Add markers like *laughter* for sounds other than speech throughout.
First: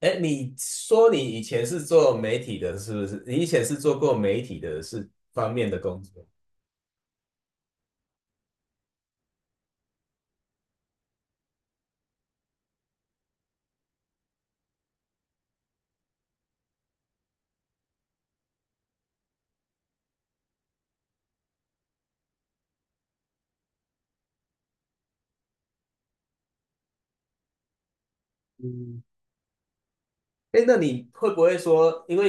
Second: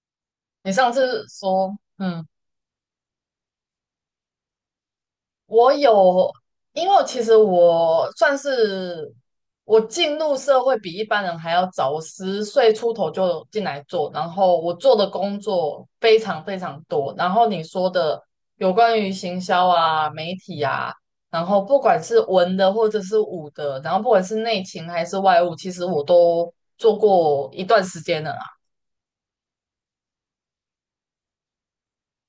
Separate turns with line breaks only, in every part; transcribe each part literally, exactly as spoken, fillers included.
哎，你
你上
说你
次
以前
说，
是做
嗯，
媒体的，是不是？你以前是做过媒体的是方面
我
的工作？
有，因为其实我算是我进入社会比一般人还要早，我十岁出头就进来做，然后我做的工作非常非常多。然后你说的有关于行销啊、媒体啊，然后不管是文的或者是武的，然后不管是内勤还是外务，其实我都做过一段时间了啦。
哎，那你会不会说，因为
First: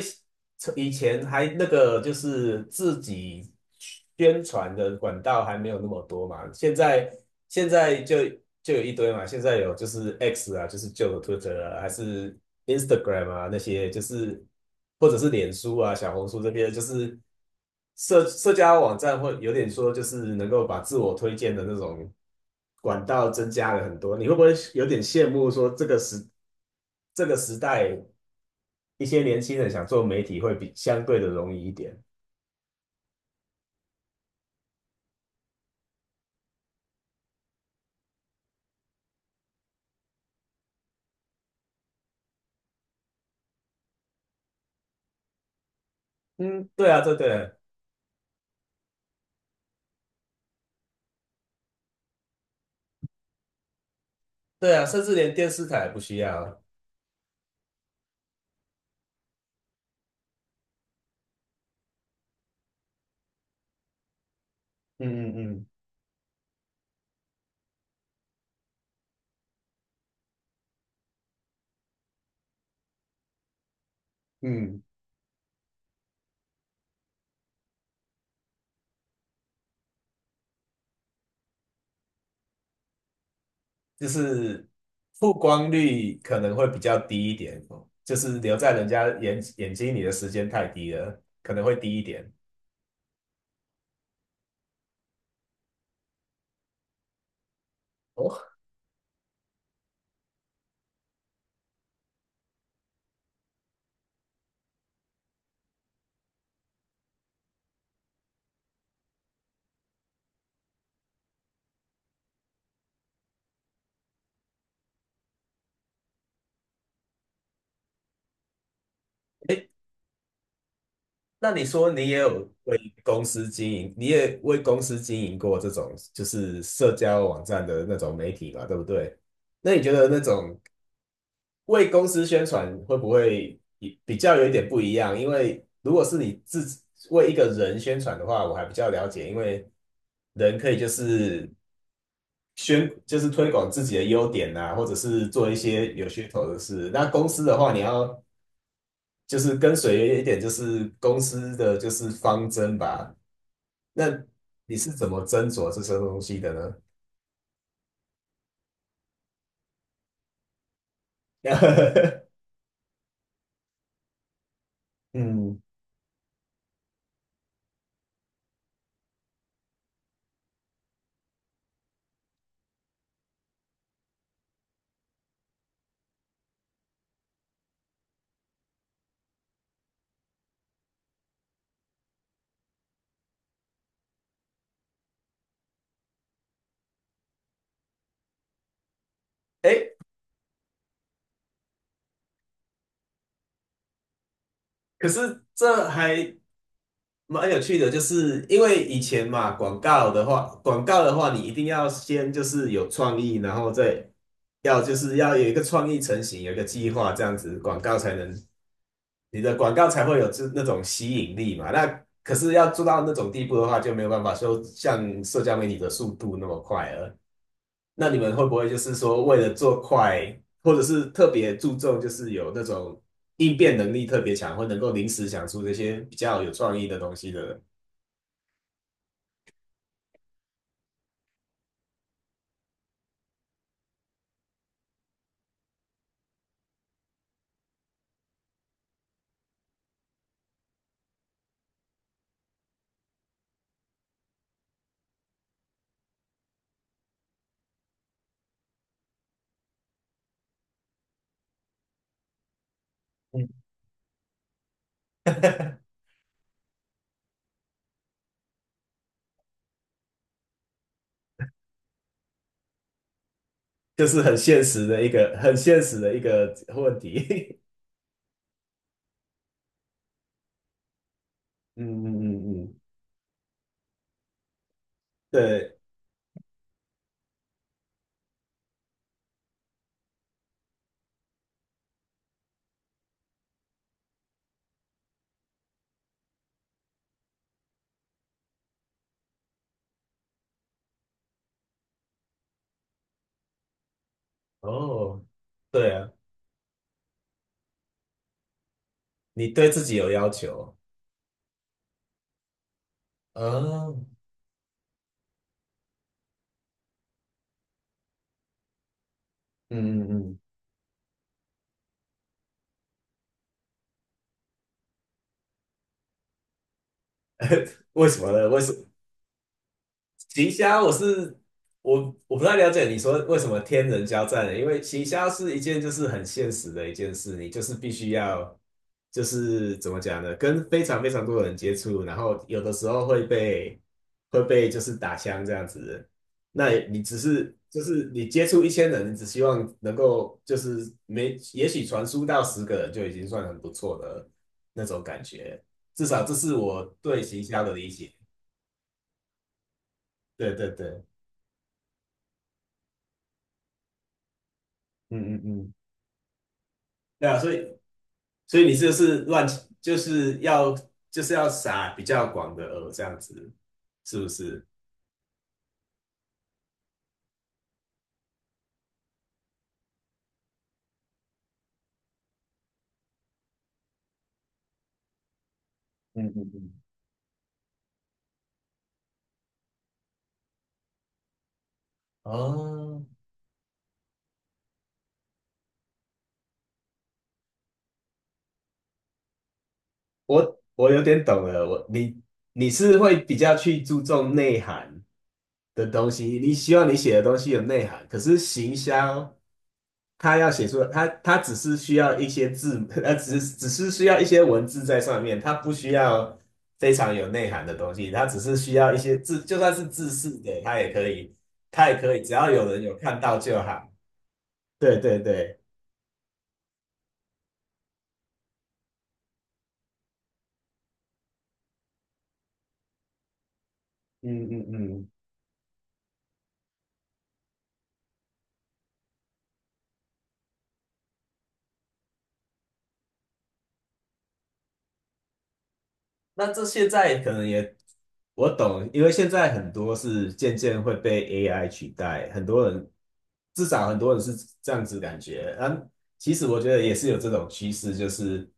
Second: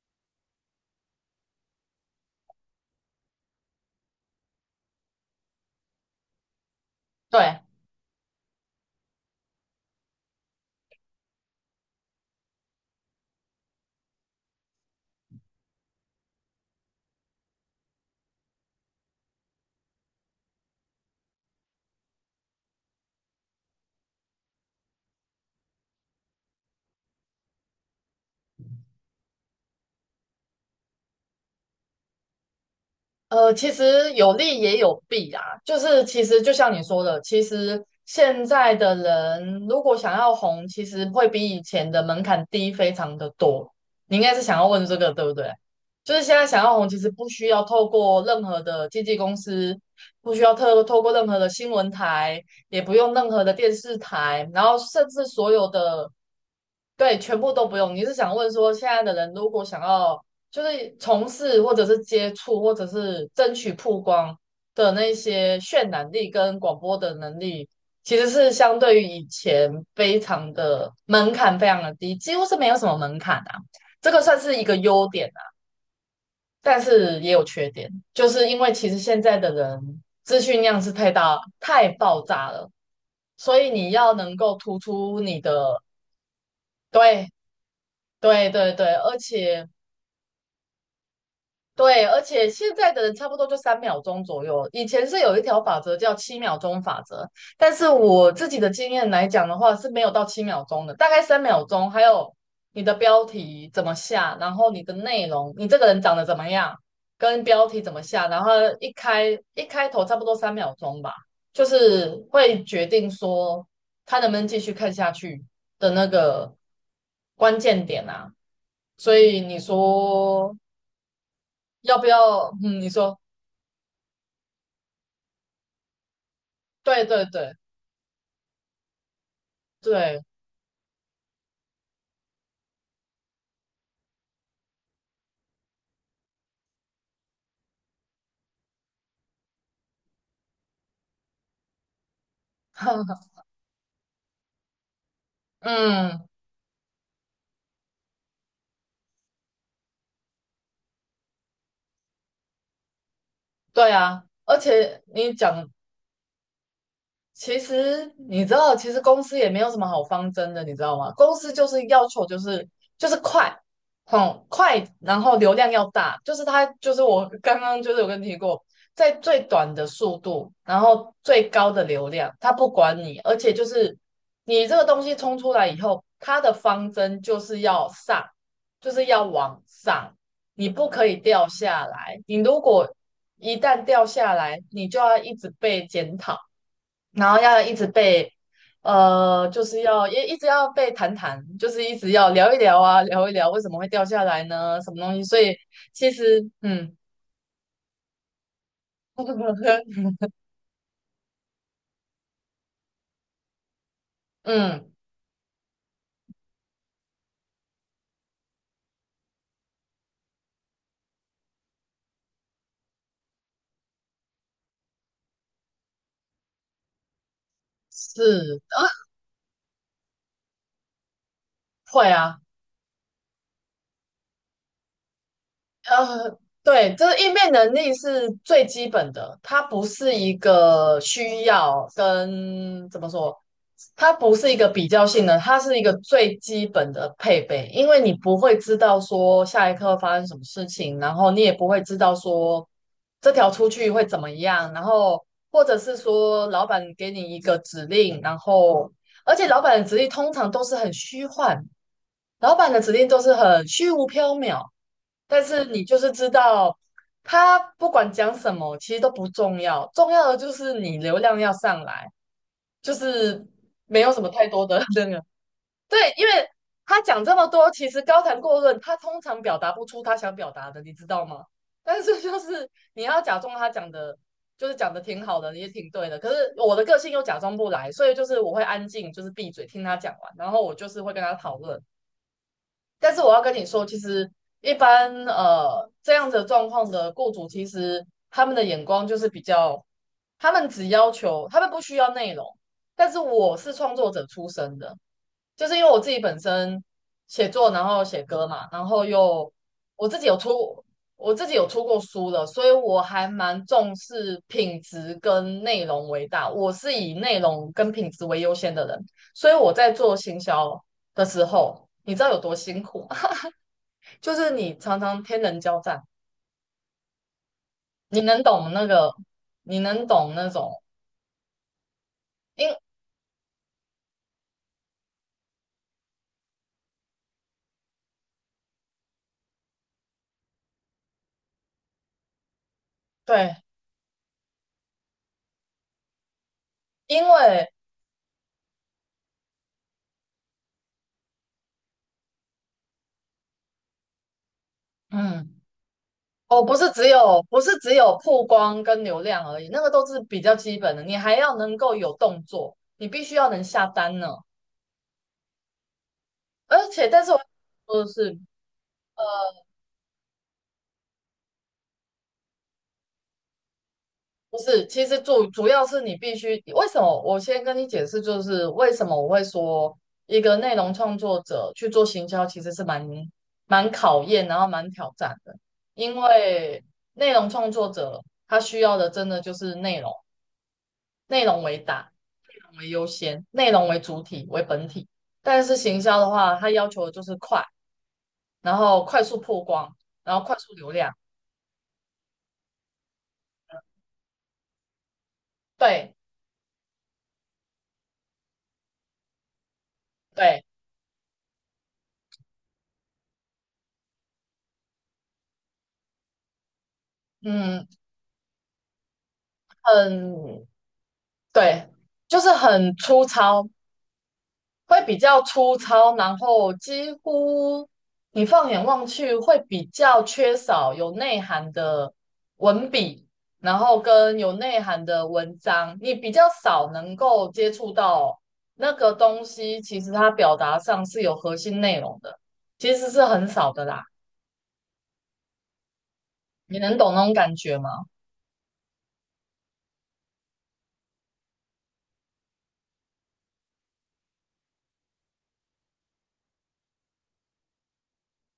以前还那个就是自己宣传的管道还没有那么多嘛，现在
对，
现在就就有一堆嘛，现在有就是 X 啊，就是旧的 Twitter 啊，还是 Instagram 啊那些，就是或者是脸书啊、小红书这边，就是社社交网站会有点说，就是能够把自我推荐的那种管道增加了很多，你会不会有点羡慕说这个时这个时代？一些年轻人想做媒体会比相对的容易一点。
呃，其实有利也有弊啊，就是其实就像你说的，其实现在的人如果想要红，其实会比以前的门槛低非常的多。你应该是想要问这个，对不对？就是现在想
嗯
要红，
对
其
啊，
实
对
不需
对。
要透过任何的经纪公司，不需要透透过任何的新闻台，也不用任何的电视台，然
对
后
啊，甚
甚
至
至
连电
所
视
有
台也不
的，
需要。
对，全部都不用。你是想问说，现在的人如果想要就是从事或者是接触或者是争取曝光的
嗯
那些
嗯
渲染力跟广播的能力，其实是相对于以前非常的门槛非常的低，几乎是没有什么门槛啊。这个算是一
嗯
个
嗯，
优点啊，但是也有缺点，就是因为其实现在的人资讯量是太大太爆炸了，所以你
就
要能够
是
突出
曝
你
光
的，
率可能会比较
对
低一点哦，就是
对
留在
对对，
人家
而
眼
且
眼睛里的时间太低了，可能会低一
对，而
点。
且现在的人差不多就三秒钟左右，以前是有一条法则叫七秒钟法则，但是
哦，
我自己的经验来讲的话是没有到七秒钟的，大概三秒钟，还有你的标题怎么下，然后你的内容，你这个人长得怎么样，跟标题怎么下，然后一开一开头差不多三秒钟吧，就是会决定说他能不能继续看下去的那个关键点啊。所以你
哎，
说
那你说
要不
你也有
要？
为
嗯，你说，
公司经营，你也为公司经营过这种就是社
对对
交网
对
站的那种媒体吧，对不对？那你觉得那
对，
种为公司宣传会不会比比较有一点不一样？因为如果是你自己为一个人宣传的话，我还比较了解，因为人可以就是宣，就是
*laughs*
推广自己的优点啊，或者是做一些有
嗯，
噱头的事。那公司的话，你要就是跟随一点，就是公司的就是方针吧。
对
那
啊，而
你是
且
怎么
你
斟
讲
酌这些东西的呢？
其实你知道，其实公司也没有什么好方针的，你知道吗？公司就是要求就
*laughs*
是就是快，嗯，快，然后流
嗯，
量要大，就是它就是我刚刚就是有跟你提过，在最短的速度，然后最高的流量，它不管你，而且就是你这个东西冲出来以后，它的方针就是要上，就是要往上，你不可以掉下来，你如果一旦掉下来，你就要一直被检讨。然后要一直被，呃，就是
哎，
要一一直要被谈谈，就是一直要聊一聊啊，聊一聊为什么会掉下来呢？什么
可
东西？所
是
以
这
其
还
实，嗯
蛮有趣的，就是因为以前嘛，广告
*laughs*
的话，广告的话，你一定要先就是有创意，然后再要
嗯，
就是要有一个创意成型，有一个计划，这样子广告才能你的广告才会有这那种吸引力嘛。那可是要做到那种地步的话，就没有办法说像社交媒体的速度那么快了。那
是
你们会不会就
的，
是说为了做快，或者是特别注重就
会
是
啊。
有那种应变能力特别强，或能够临时想出这些比
呃，
较有创意
对，
的
就
东
是
西
应
的
变
人？
能力是最基本的，它不是一个需要跟怎么说，它不是一个比较性的，它是一个最基本的配备，因为你不会知道说下一刻会发生什么事情，然后你也不会知道说这条出去会怎么样，然后或者是说老板给你一个指令，然后而且老板的指令通常都是很虚幻。老板的指令都是很虚无缥缈，但是你就是知道他不管讲什么，其实都不重要，重要的就是你流量要上来，就是没
就
有什
是
么
很
太
现
多的
实
*laughs*
的
那
一
个。
个很现实
对，
的一
因为
个问
他讲这么
题。
多，
*laughs*
其实高谈阔论，他通常表达不出他想表达的，你知道吗？*laughs* 但
嗯
是
嗯
就
嗯
是
嗯，
你要假装他讲的，就是讲的挺好的，也
对，
挺对的。可是我的个性又假装不来，所以就是我会安静，就是闭嘴听他讲完，然后我就是会跟他讨论。但是我要跟你说，其实一般呃这样子的状况的雇主，其实他们的眼光就是比较，他们只要求，他们不需要内容。但是我是创作者出身的，
哦，
就是因为
对
我自
啊，
己本身写作，然后写歌嘛，然后
你
又
对自己
我
有
自己
要
有
求，
出，我自己有出过书的，所以我还
啊，
蛮重
嗯
视品质跟内容为大。我是以内容跟品质为优先的人，所以我在
嗯
做行
嗯，
销的时候，你知道有多辛苦吗？就是你常常天人交战，
*laughs* 为什
你
么
能
呢？为
懂那
什
个，你能懂那
奇
种
虾，我是我我不太
因
了解你说为什么天人交战呢？因为奇虾是一件就是很现实的一件事，你就是必须要就是怎么讲呢，跟非常非常多的人接触，然后有的时候会
对，
被会被就是打枪这样子。那你只
因
是
为
就是你接触一千人，你只希望能够就是没也许传输到十个人就已经算很不错的那种感
嗯，
觉，至少这是
哦，不
我
是只
对
有
行
不
销的
是
理
只
解。
有曝光跟流量而已，那个都是比较
对对
基本的，
对，
你还要能够有动作，你必须要能下单呢。
嗯嗯嗯。
而且，但
对
是
啊，
我
所以
说的是，
所以你这是
呃
乱，就是要就是要撒比较广的饵这样子，是不
不
是？
是，其实主主要是你必须，为什么？我先跟你解释，就是为什么我会说一个内容创作者去做行销，其实是蛮蛮考验，然后蛮挑战的。因
嗯嗯嗯。
为内容创作者他需要的真的就是内容，内容为大，内容为
哦，
优先，内容为主体为本体。但是行销的话，它要求的就是快，然后快速曝光，然后快
我
速流
我有
量。
点懂了，我你你是会比较去注重内涵的东
对
西，你希望你写的东西有内涵，可是行销它要
对，
写出它它只是需要一些字，*laughs* 它只是只是需要一些文字在上面，它不需要非常有内涵的
嗯，
东西，它只是需要一些字，就算是字式的，
很
它也可以，它
对，
也可以，只
就
要
是
有人
很
有看
粗
到就
糙，
好。对
会比
对
较
对，
粗糙，然后几乎你放眼望去会比较缺少有内涵的文笔，然后跟
嗯
有
嗯
内涵
嗯。
的文章，你比较少能够接触到那个东西，其实它表达上是有核心内容的，其实是很少的啦。
那这
你
现
能懂
在
那
可
种
能
感
也
觉吗？
我懂，因为现在很多是渐渐会被 A I 取代，很多人至少很多人是这样子感觉。嗯，其实我觉得也是有这种趋势，就是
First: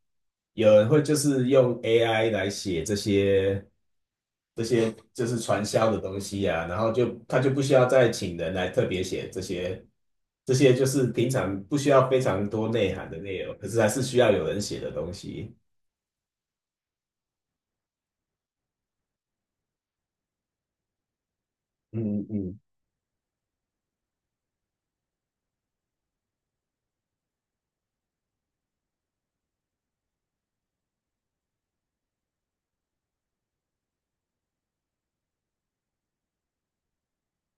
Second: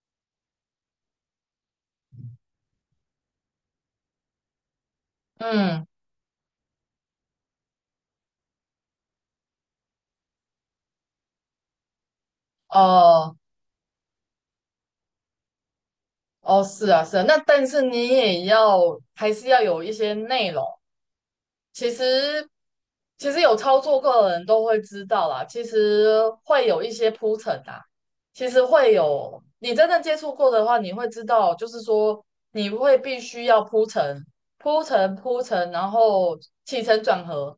有人会就是用 A I 来写这些这些就是传
嗯，
销的东西啊，然后就他就不需要再请人来特别写这些这些就是平常不需要非常多内涵的
哦，
内容，可是还是需要有人写的东西。
哦，是啊，是啊，那但是你也要还是要有一些内容。其
嗯
实
嗯
其实有操作过的人都会知道啦，其实会有一些铺陈啊，其实会有，你真的接触过的话，你会知道，就是说你会必须要铺陈、铺陈、铺陈，然后起承转合，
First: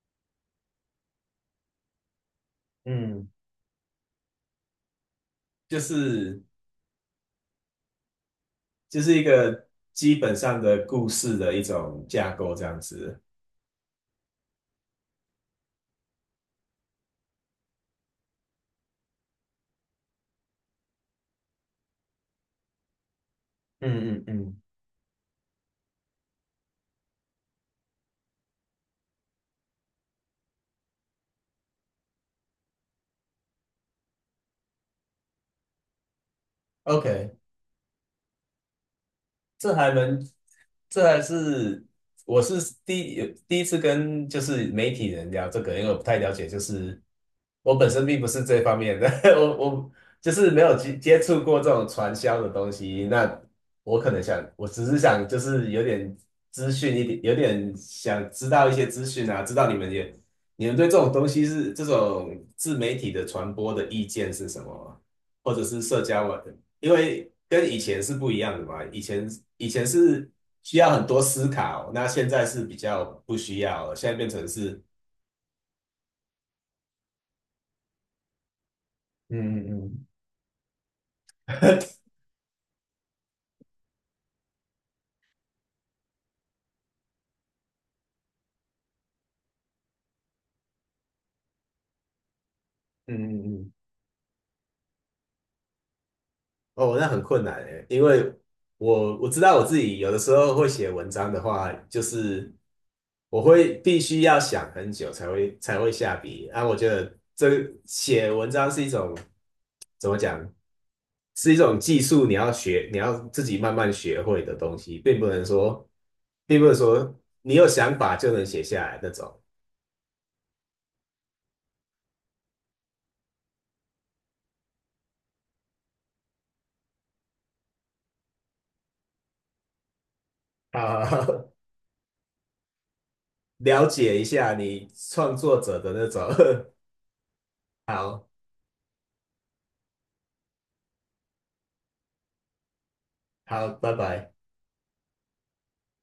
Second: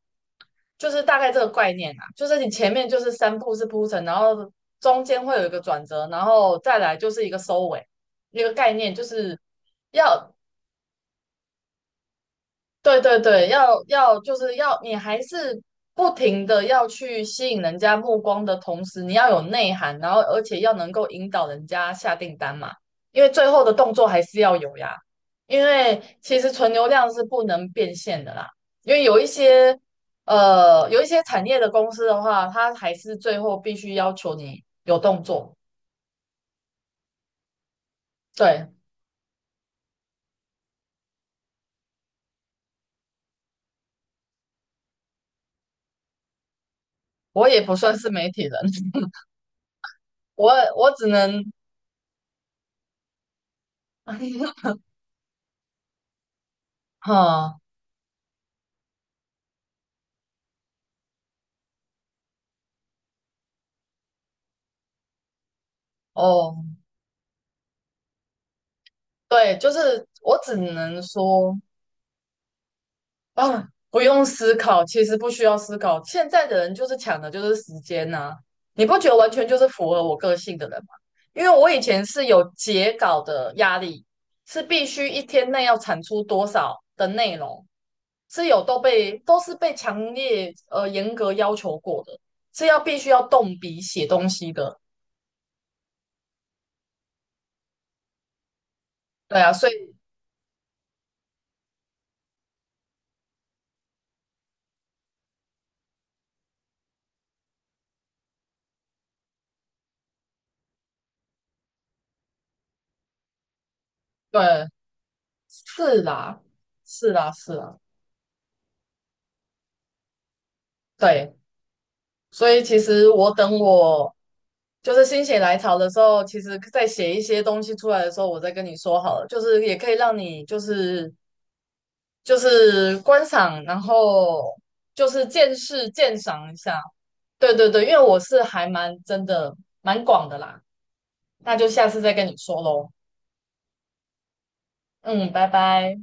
就是大概这个概念啊，就是你前面就是
嗯，
三步是铺陈，然后中间会有一个
就
转折，然
是。
后再来就是一个收尾，一个概念
就
就
是一
是。
个基
要
本上的故事的一种架构这样
对对
子。
对，要要就是要你还是不停的要去吸引人家目光的同时，你要有内涵，然后而且要能够引导人家下订单嘛，因为最后的动作还
嗯嗯
是要
嗯
有呀。因为其实纯流量是不能变现的啦，因为有一些呃有一些产业的公司的话，它还是最后必须要求你有动作。
，OK,
对，
这还能，这还是我是第第一次跟就是媒体人聊这个，因为我不太了解，就是
我也不
我本
算
身
是
并不
媒体
是
人，
这方面的，
*laughs*
*laughs* 我我就
我
是没有
我
接
只
接
能，
触过这种传销的东西。那我可能想，我
*laughs*
只是想就是有点资讯一点，有
哈、
点想知道一些资讯啊，知道你们也你们对这种东西是这种自媒体的传播的意见是什么，或者是社交网
哦。
因为跟以前是不一样的嘛，以前
对，
以
就
前
是
是
我只
需要
能
很多思
说
考，那现在是比较不需
啊，
要了，
不
现在
用
变成
思
是
考，其实不需要思考。现在的人就是抢的就是时间呐、你不觉得完
嗯
全就是
嗯
符合
嗯
我个性的人吗？因为我以前是有截稿的压力，是必须一天内要产出多少的内容，是有都被都是被强烈呃严格要求过的，是要必
*laughs*
须
嗯
要
嗯
动
嗯。
笔写东西的。
哦，那很困难诶，因为我我
对
知
啊，
道我
所
自
以
己有的时候会写文章的话，就是我会必须要想很久才会才会下笔。啊，我觉得这个写文章是一种怎么讲，是一种技术，你要学，你要自己慢慢学会的
对，
东西，并不能说，
是啦，
并不能
是
说
啦，是
你有
啦，
想法就能写下来那种。
对。所以其实我等我就是心血来潮的时候，其实在写一些东西出来的时候，我再跟你说好了，就是也可以让你就
啊，
是
*laughs*
就是观赏，然
了解一
后
下你
就是
创
见
作者
识
的那
鉴
种。
赏一
*laughs*
下。对对对，因为我
好，
是还蛮真的蛮广的啦，那就下次再跟你说喽。
好，拜拜。
嗯，拜拜。